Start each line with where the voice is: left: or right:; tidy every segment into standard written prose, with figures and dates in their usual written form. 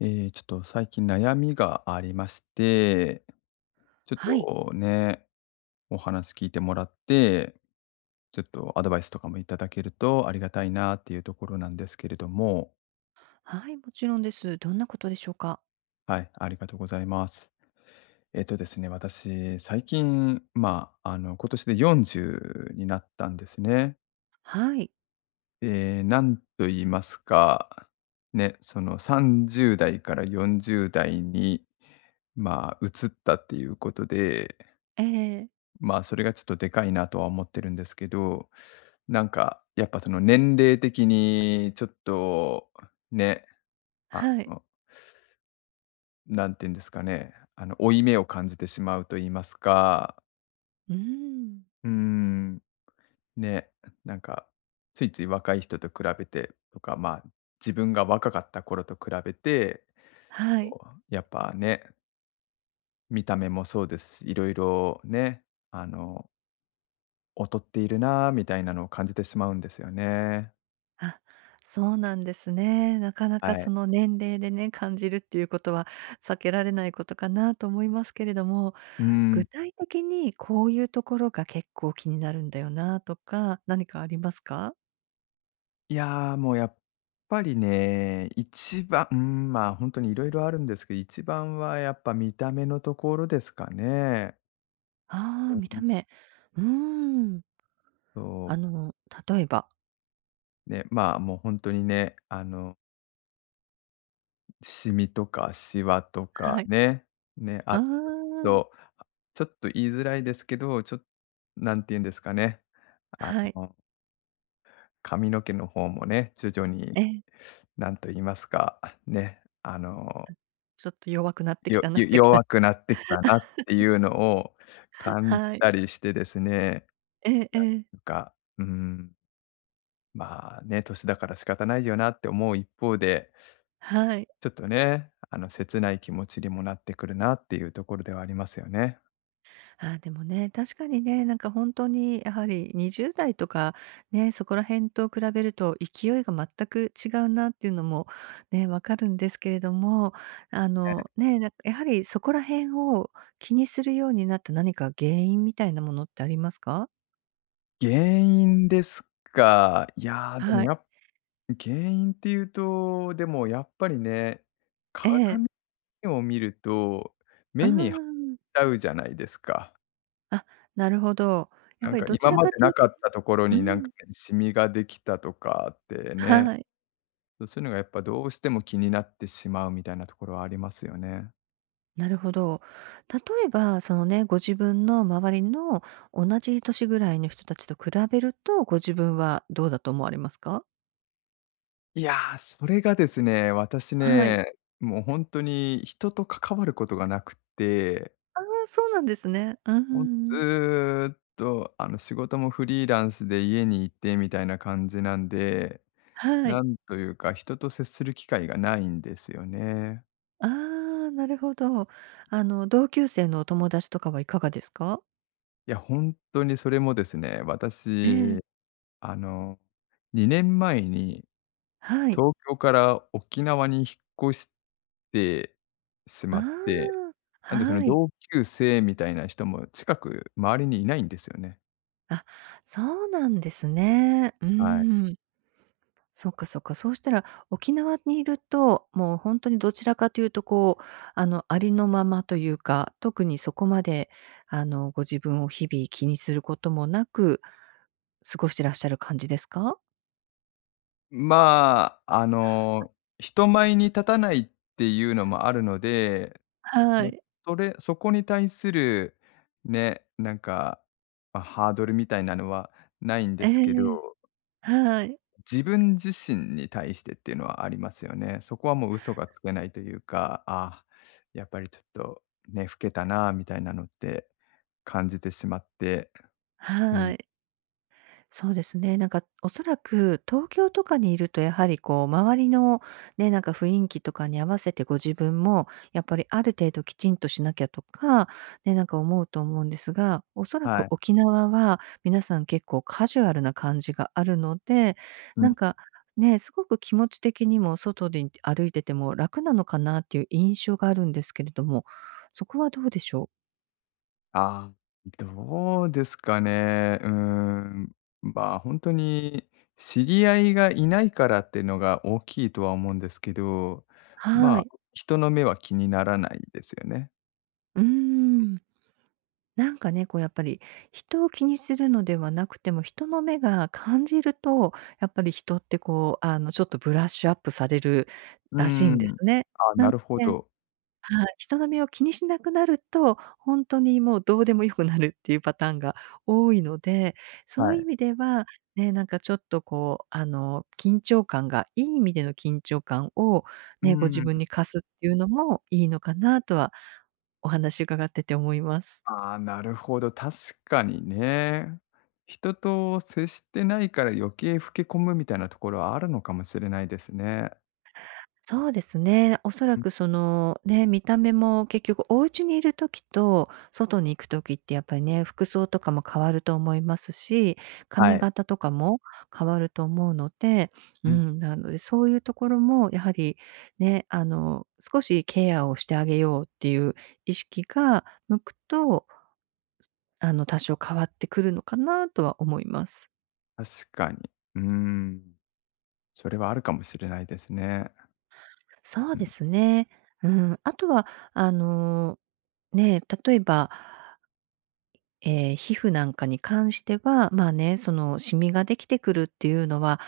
left: ちょっと最近悩みがありまして、ちょっ
right: はい。
left: とね、お話聞いてもらって、ちょっとアドバイスとかもいただけるとありがたいなっていうところなんですけれども、
right: はい、もちろんです。どんなことでしょうか？
left: はい、ありがとうございます。えっ、とですね、私、最近、今年で40になったんですね。
right: はい。
left: で、なんと言いますか、ね、その30代から40代に、移ったっていうことで、
right: ええ、
left: それがちょっとでかいなとは思ってるんですけど、なんか、やっぱその年齢的にちょっと、ね、あ
right: はい。
left: の、なんていうんですかね、負い目を感じてしまうと言いますか、
right: うーん。
left: うーん、ね、なんか、ついつい若い人と比べてとか、自分が若かった頃と比べて、
right: はい。
left: こうやっぱね、見た目もそうですし、いろいろね、あの、劣っているなあみたいなのを感じてしまうんですよね。
right: あ、そうなんですね。なかなか
left: は
right: そ
left: い。
right: の年齢でね、感じるっていうことは避けられないことかなと思いますけれども、
left: うーん。
right: 具体的にこういうところが結構気になるんだよなとか、何かありますか？
left: いや、もうやっぱりね、一番、うーん、ほんとに色々あるんですけど、一番はやっぱ見た目のところですかね。
right: ああ、
left: う
right: 見た
left: ん。
right: 目。うーん。
left: そう、
right: あの、例えば
left: ね、もうほんとにね、シミとかシワとか
right: はい。
left: ね、ね、あ
right: ああ、
left: とっと、ちょっと言いづらいですけど、なんて言うんですかね、あ
right: はい。
left: の、髪の毛の方もね、徐々に
right: ええ、
left: なんと言いますか、ね、
right: ちょっと弱くなってき
left: よ
right: たな
left: よ
right: って感
left: 弱
right: じ
left: くなってきたなっていうのを感じ
right: はい。
left: たりしてですね、
right: ええええ。
left: なんか、うーん、ね、年だから仕方ないよなって思う一方で、
right: はい。
left: ちょっとね、切ない気持ちにもなってくるなっていうところではありますよね。
right: あ、でもね、確かにね、なんかほんとにやはり20代とか、ね、そこら辺と比べると勢いが全く違うなっていうのもね、分かるんですけれども、
left: え
right: ね、なんかやはりそこら辺を気にするようになった何か原因みたいなものってありますか？
left: 原因ですか。いや、でも
right: は
left: や
right: い。
left: っ原因っていうと、でもやっぱりね、
right: え
left: 鏡
right: え。
left: を見ると
right: うー
left: 目に入っ
right: ん。
left: ちゃうじゃないですか。
right: あ、なるほど。やっ
left: なん
right: ぱり
left: か
right: どち
left: 今
right: ら
left: まで
right: かとい
left: な
right: う
left: かったところ
right: う
left: になんか
right: ん。
left: ね、シミができたとかって
right: は
left: ね、
right: い。
left: そういうのがやっぱどうしても気になってしまうみたいなところはありますよね。
right: なるほど。例えば、そのね、ご自分の周りの同じ年ぐらいの人たちと比べると、ご自分はどうだと思われますか？
left: いや、それがですね、私
right: はい。
left: ね、もうほんとに人と関わることがなくて、
right: ああ、そうなんですね。うん。
left: ずっとあの仕事もフリーランスで家にいてみたいな感じなんで、
right: は
left: な
right: い。
left: んというか人と接する機会がないんですよね。
right: ああ、なるほど。同級生のお友達とかはいかがですか？
left: いや、ほんとにそれもですね、
right: え
left: 私
right: え。
left: あの、2年前に
right: はい。
left: 東京から沖縄に引っ越してし
right: あ
left: まって、
right: あ、
left: なんでその
right: はい。
left: 同級生みたいな人も近く周りにいないんですよね。
right: あ、そうなんですね。う
left: はい。
right: ーん。そっかそっか。そうしたら、沖縄にいると、もう本当にどちらかというとこう、ありのままというか、特にそこまで、ご自分を日々気にすることもなく、過ごしてらっしゃる感じですか？
left: 人前に立たないっていうのもあるので、
right: は
left: な
right: い。
left: そこに対するね、なんか、ハードルみたいなのはないんで
right: え
left: すけ
right: え。
left: ど
right: はい、
left: 自分自身に対してっていうのはありますよね。そこはもう嘘がつけないというか、やっぱりちょっとね、老けたなみたいなのって感じてしまって、うん、
right: はい。そうですね。なんかおそらく東京とかにいるとやはりこう周りのね、なんか雰囲気とかに合わせてご自分もやっぱりある程度きちんとしなきゃとか、ね、なんか思うと思うんですが、おそら
left: は
right: く
left: い。
right: 沖縄は皆さん結構カジュアルな感じがあるので、
left: う
right: な
left: ん、
right: んかね、すごく気持ち的にも外で歩いてても楽なのかなっていう印象があるんですけれども、そこはどうでしょう？
left: ああ、どうですかね。うーん、本当に知り合いがいないからっていうのが大きいとは思うんですけど、
right: は
left: まあ、
right: い。
left: 人の目は気にならないですよね。
right: うーん。なんかね、こうやっぱり、人を気にするのではなくても、人の目が感じると、やっぱり人ってこう、ちょっとブラッシュアップされる
left: うー
right: らしいんで
left: ん。
right: すね。
left: ああ、
right: な
left: な
right: の
left: るほ
right: で
left: ど。
right: はい、人の目を気にしなくなると、ほんとにもうどうでも良くなるっていうパターンが多いので、そ
left: は
right: ういう意
left: い。
right: 味では、ね、なんかちょっとこう、緊張感がいい意味での緊張感を
left: う
right: ね、ご自
left: ーん。
right: 分に課すっていうのもいいのかなとは、お話伺ってて思います。
left: ああ、なるほど、確かにね。人と接してないから余計老け込むみたいなところはあるのかもしれないですね。
right: そうですね。おそら
left: うん、
right: くその、ね、見た目も結局お家にいる時と外に行く時ってやっぱりね、服装とかも変わると思いますし、
left: は
right: 髪
left: い。
right: 型とかも変わると思うので、う
left: うん。
right: ん、なのでそういうところもやはりね、少しケアをしてあげようっていう意識が向くと、多少変わってくるのかなとは思います。
left: 確かに。うーん、それはあるかもしれないですね。
right: そう
left: う
right: で
left: ん。
right: すね。うん、あとは、あの、ね、例えばええ、皮膚なんかに関しては、まあね、そのシミができてくるっていうのは、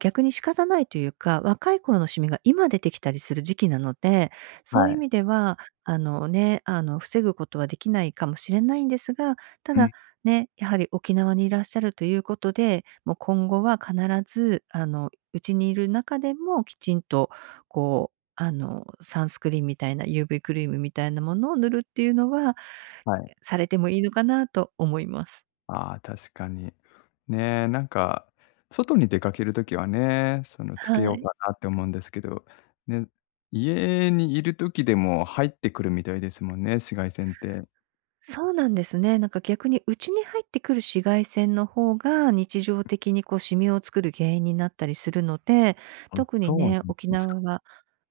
right: 逆に仕方ないというか、若い頃のシミが今出てきたりする時期なので、そういう
left: は
right: 意
left: い。
right: 味では、あのね、防ぐことはできないかもしれないんですが、た
left: うん。
right: だ、ね、やはり沖縄にいらっしゃるということで、もう今後は必ず、うちにいる中でもきちんと、こう、サンスクリーンみたいな UV クリームみたいなものを塗るっていうのは
left: はい。
right: されてもいいのかなと思います。
left: ああ、確かに。ねえ、なんか、外に出かけるときはね、つ
right: は
left: けよう
right: い。
left: かなって思うんですけど、ね、家にいるときでも入ってくるみたいですもんね、紫外線って。
right: そうなんですね。なんか逆にうちに入ってくる紫外線の方が、日常的にこうシミを作る原因になったりするので、
left: あ。
right: 特に
left: そうなんで
right: ね、沖
left: す
right: 縄
left: ね
right: は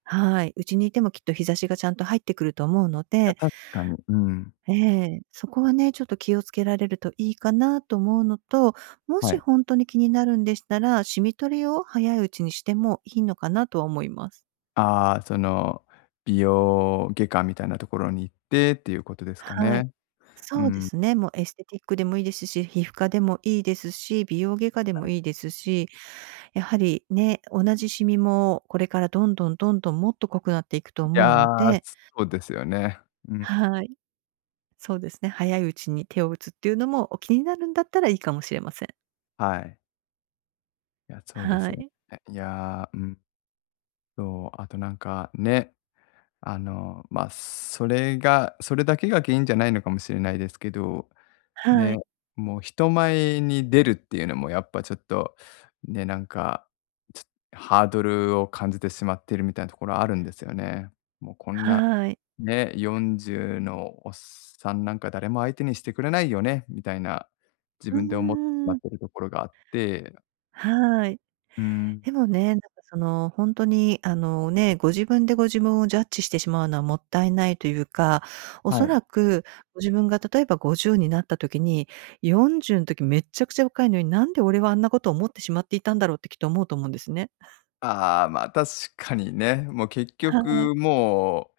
right: はい、家にいてもきっと日差しがちゃんと入ってくると思うの
left: や、
right: で、
left: 確かに、うん。
right: ええ、そこはね、ちょっと気をつけられるといいかなと思うのと、も
left: は
right: し
left: い。
right: 本当に気になるんでしたら、シミ取りを早いうちにしてもいいのかなとは思います。
left: ああ、美容外科みたいなところに行ってっていうことですか
right: はい。
left: ね。う
right: そうで
left: ん、は
right: すね、もうエステティックでもいいですし、皮膚科でもいいですし、美容外科でも
left: い。
right: いいですし、やはりね、同じシミもこれからどんどんどんどんもっと濃くなっていくと
left: い
right: 思う
left: や、
right: ので、
left: そうですよね。うん、
right: はい、そうですね、早いうちに手を打つっていうのも、お気になるんだったらいいかもしれません。
left: はい。いや、そうです
right: は
left: よ
right: い。
left: ね。いや、うん、そう、あとなんかね、それだけが原因じゃないのかもしれないですけど
right: は
left: ね、
right: い。
left: もう人前に出るっていうのもやっぱちょっと、ね、なんか、ちハードルを感じてしまっているみたいなところあるんですよね。もうこんな、
right: はい。
left: ね、40のおっさんなんか誰も相手にしてくれないよね、みたいな、自
right: う
left: 分で思ってし
right: ー
left: ま
right: ん。
left: っているところがあって、
right: はい。
left: うん、
right: でもね、なんかその、本当にあのね、ご自分でご自分をジャッジしてしまうのはもったいないというか、お
left: は
right: そ
left: い。
right: らくご自分が例えば50になった時に、40の時めっちゃくちゃ若いのに、なんで俺はあんなことを思ってしまっていたんだろうってきっと思うと思うんですね。
left: ああ、確かにね、もう結
right: はい。
left: 局も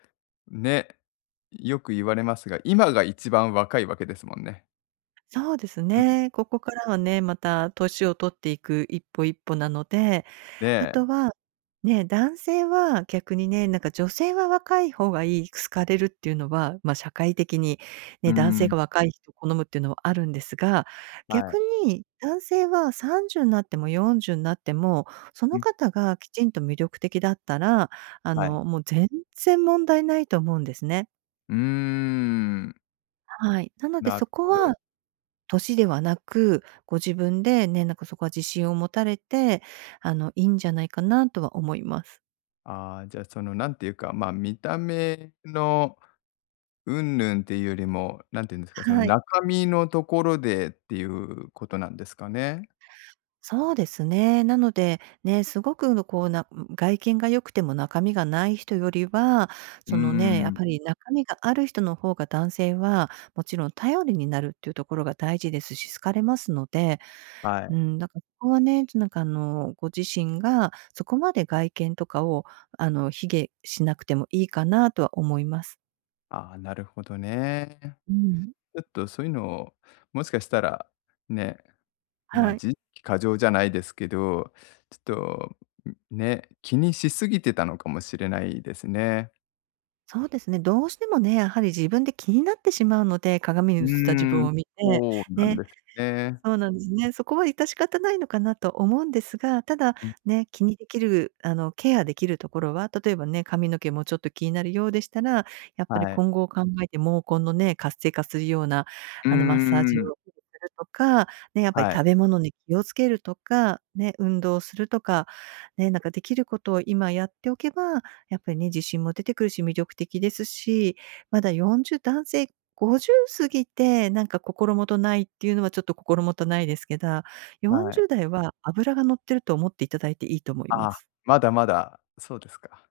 left: う、ね、よく言われますが、今が一番若いわけですもんね。
right: そうです
left: うん、
right: ね。ここからはね、また年を取っていく一歩一歩なので、あと
left: で
right: は、ね、男性は逆にね、なんか女性は若い方がいい、好かれるっていうのは、ま、社会的に
left: うー
right: ね、男性
left: ん、
right: が若い人を好むっていうのはあるんですが、
left: は
right: 逆
left: い。
right: に男性は30になっても40になっても、そ
left: う
right: の
left: ん、
right: 方がきちんと魅力的だったら、
left: はい。
right: もう全然問題ないと思うんですね。
left: うーん、
right: はい。なので
left: なる
right: そこ
left: ほど。
right: は年ではなく、ご自分でね、なんかそこは自信を持たれて、いいんじゃないかなとは思います。
left: ああ、じゃあ、なんていうか、見た目の云々っていうよりも、なんていうんですか、
right: はい、
left: 中身のところでっていうことなんですかね？
right: そうですね。なので、ね、すごくのこう、外見が良くても中身がない人よりは、
left: うー
right: そのね、やっ
left: ん、
right: ぱり中身がある人の方が男性は、もちろん頼りになるっていうところが大事ですし、好かれますので、
left: は
right: う
left: い。
right: ん、だからそこはね、なんかあの、ご自身がそこまで外見とかを、卑下しなくてもいいかなとは思います。
left: ああ、なるほどね。
right: うん。
left: ちょっとそういうのを、もしかしたら、ね、
right: はい。
left: 自意識過剰じゃないですけど、ちょっと、ね、気にしすぎてたのかもしれないですね。
right: そうですね。どうしてもね、やはり自分で気になってしまうので、鏡に
left: う
right: 映った自
left: ー
right: 分
left: ん、
right: を見て、
left: そうなん
right: ね、
left: ですね。
right: そうなんですね。そこは致し方ないのかなと思うんですが、ただ、
left: うん、
right: ね、気にできる、ケアできるところは、例えばね、髪の毛もちょっと気になるようでしたら、やっぱり
left: はい。
right: 今後を考えて毛根のね、活性化するような、
left: うー
right: マッサージ
left: ん、
right: をするとか、ね、やっぱり
left: はい、
right: 食べ物に気をつけるとか、ね、運動するとか、ね、なんかできることを今やっておけば、やっぱりね、自信も出てくるし、魅力的ですし、まだ40男性50過ぎて、なんか心もとないっていうのはちょっと心もとないですけど、40
left: はい。
right: 代は脂が乗ってると思っていただいていいと思いま
left: あ、
right: す。
left: まだまだ、そうですか。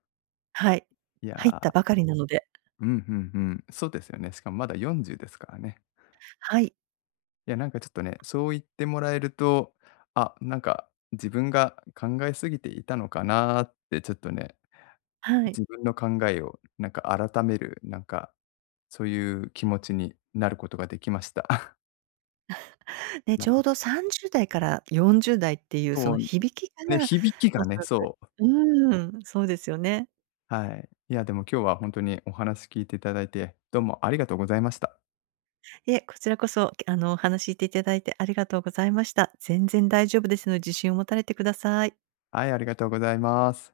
right: はい。
left: い
right: 入った
left: や、
right: ばかりなので。
left: うん、うんうん。そうですよね。しかもまだ40ですからね。
right: はい。
left: いや、なんかちょっとね、そう言ってもらえると、あ、なんか自分が考えすぎていたのかなってちょっとね、
right: はい。
left: 自分の考えをなんか改める、なんか、そういう気持ちになることができました。
right: で、
left: は
right: ちょう
left: い。
right: ど30代から40代っていうそ
left: そ
right: の
left: う、
right: 響き
left: ね、
right: が、
left: 響き
right: お
left: が
right: そ
left: ね、
right: らく
left: そう。
right: うーん、そうですよね。
left: はい。いや、でも今日は本当にお話聞いていただいて、どうもありがとうございました。
right: いえ、こちらこそ、お話聞いていただいてありがとうございました。全然大丈夫ですので、自信を持たれてください。
left: はい、ありがとうございます。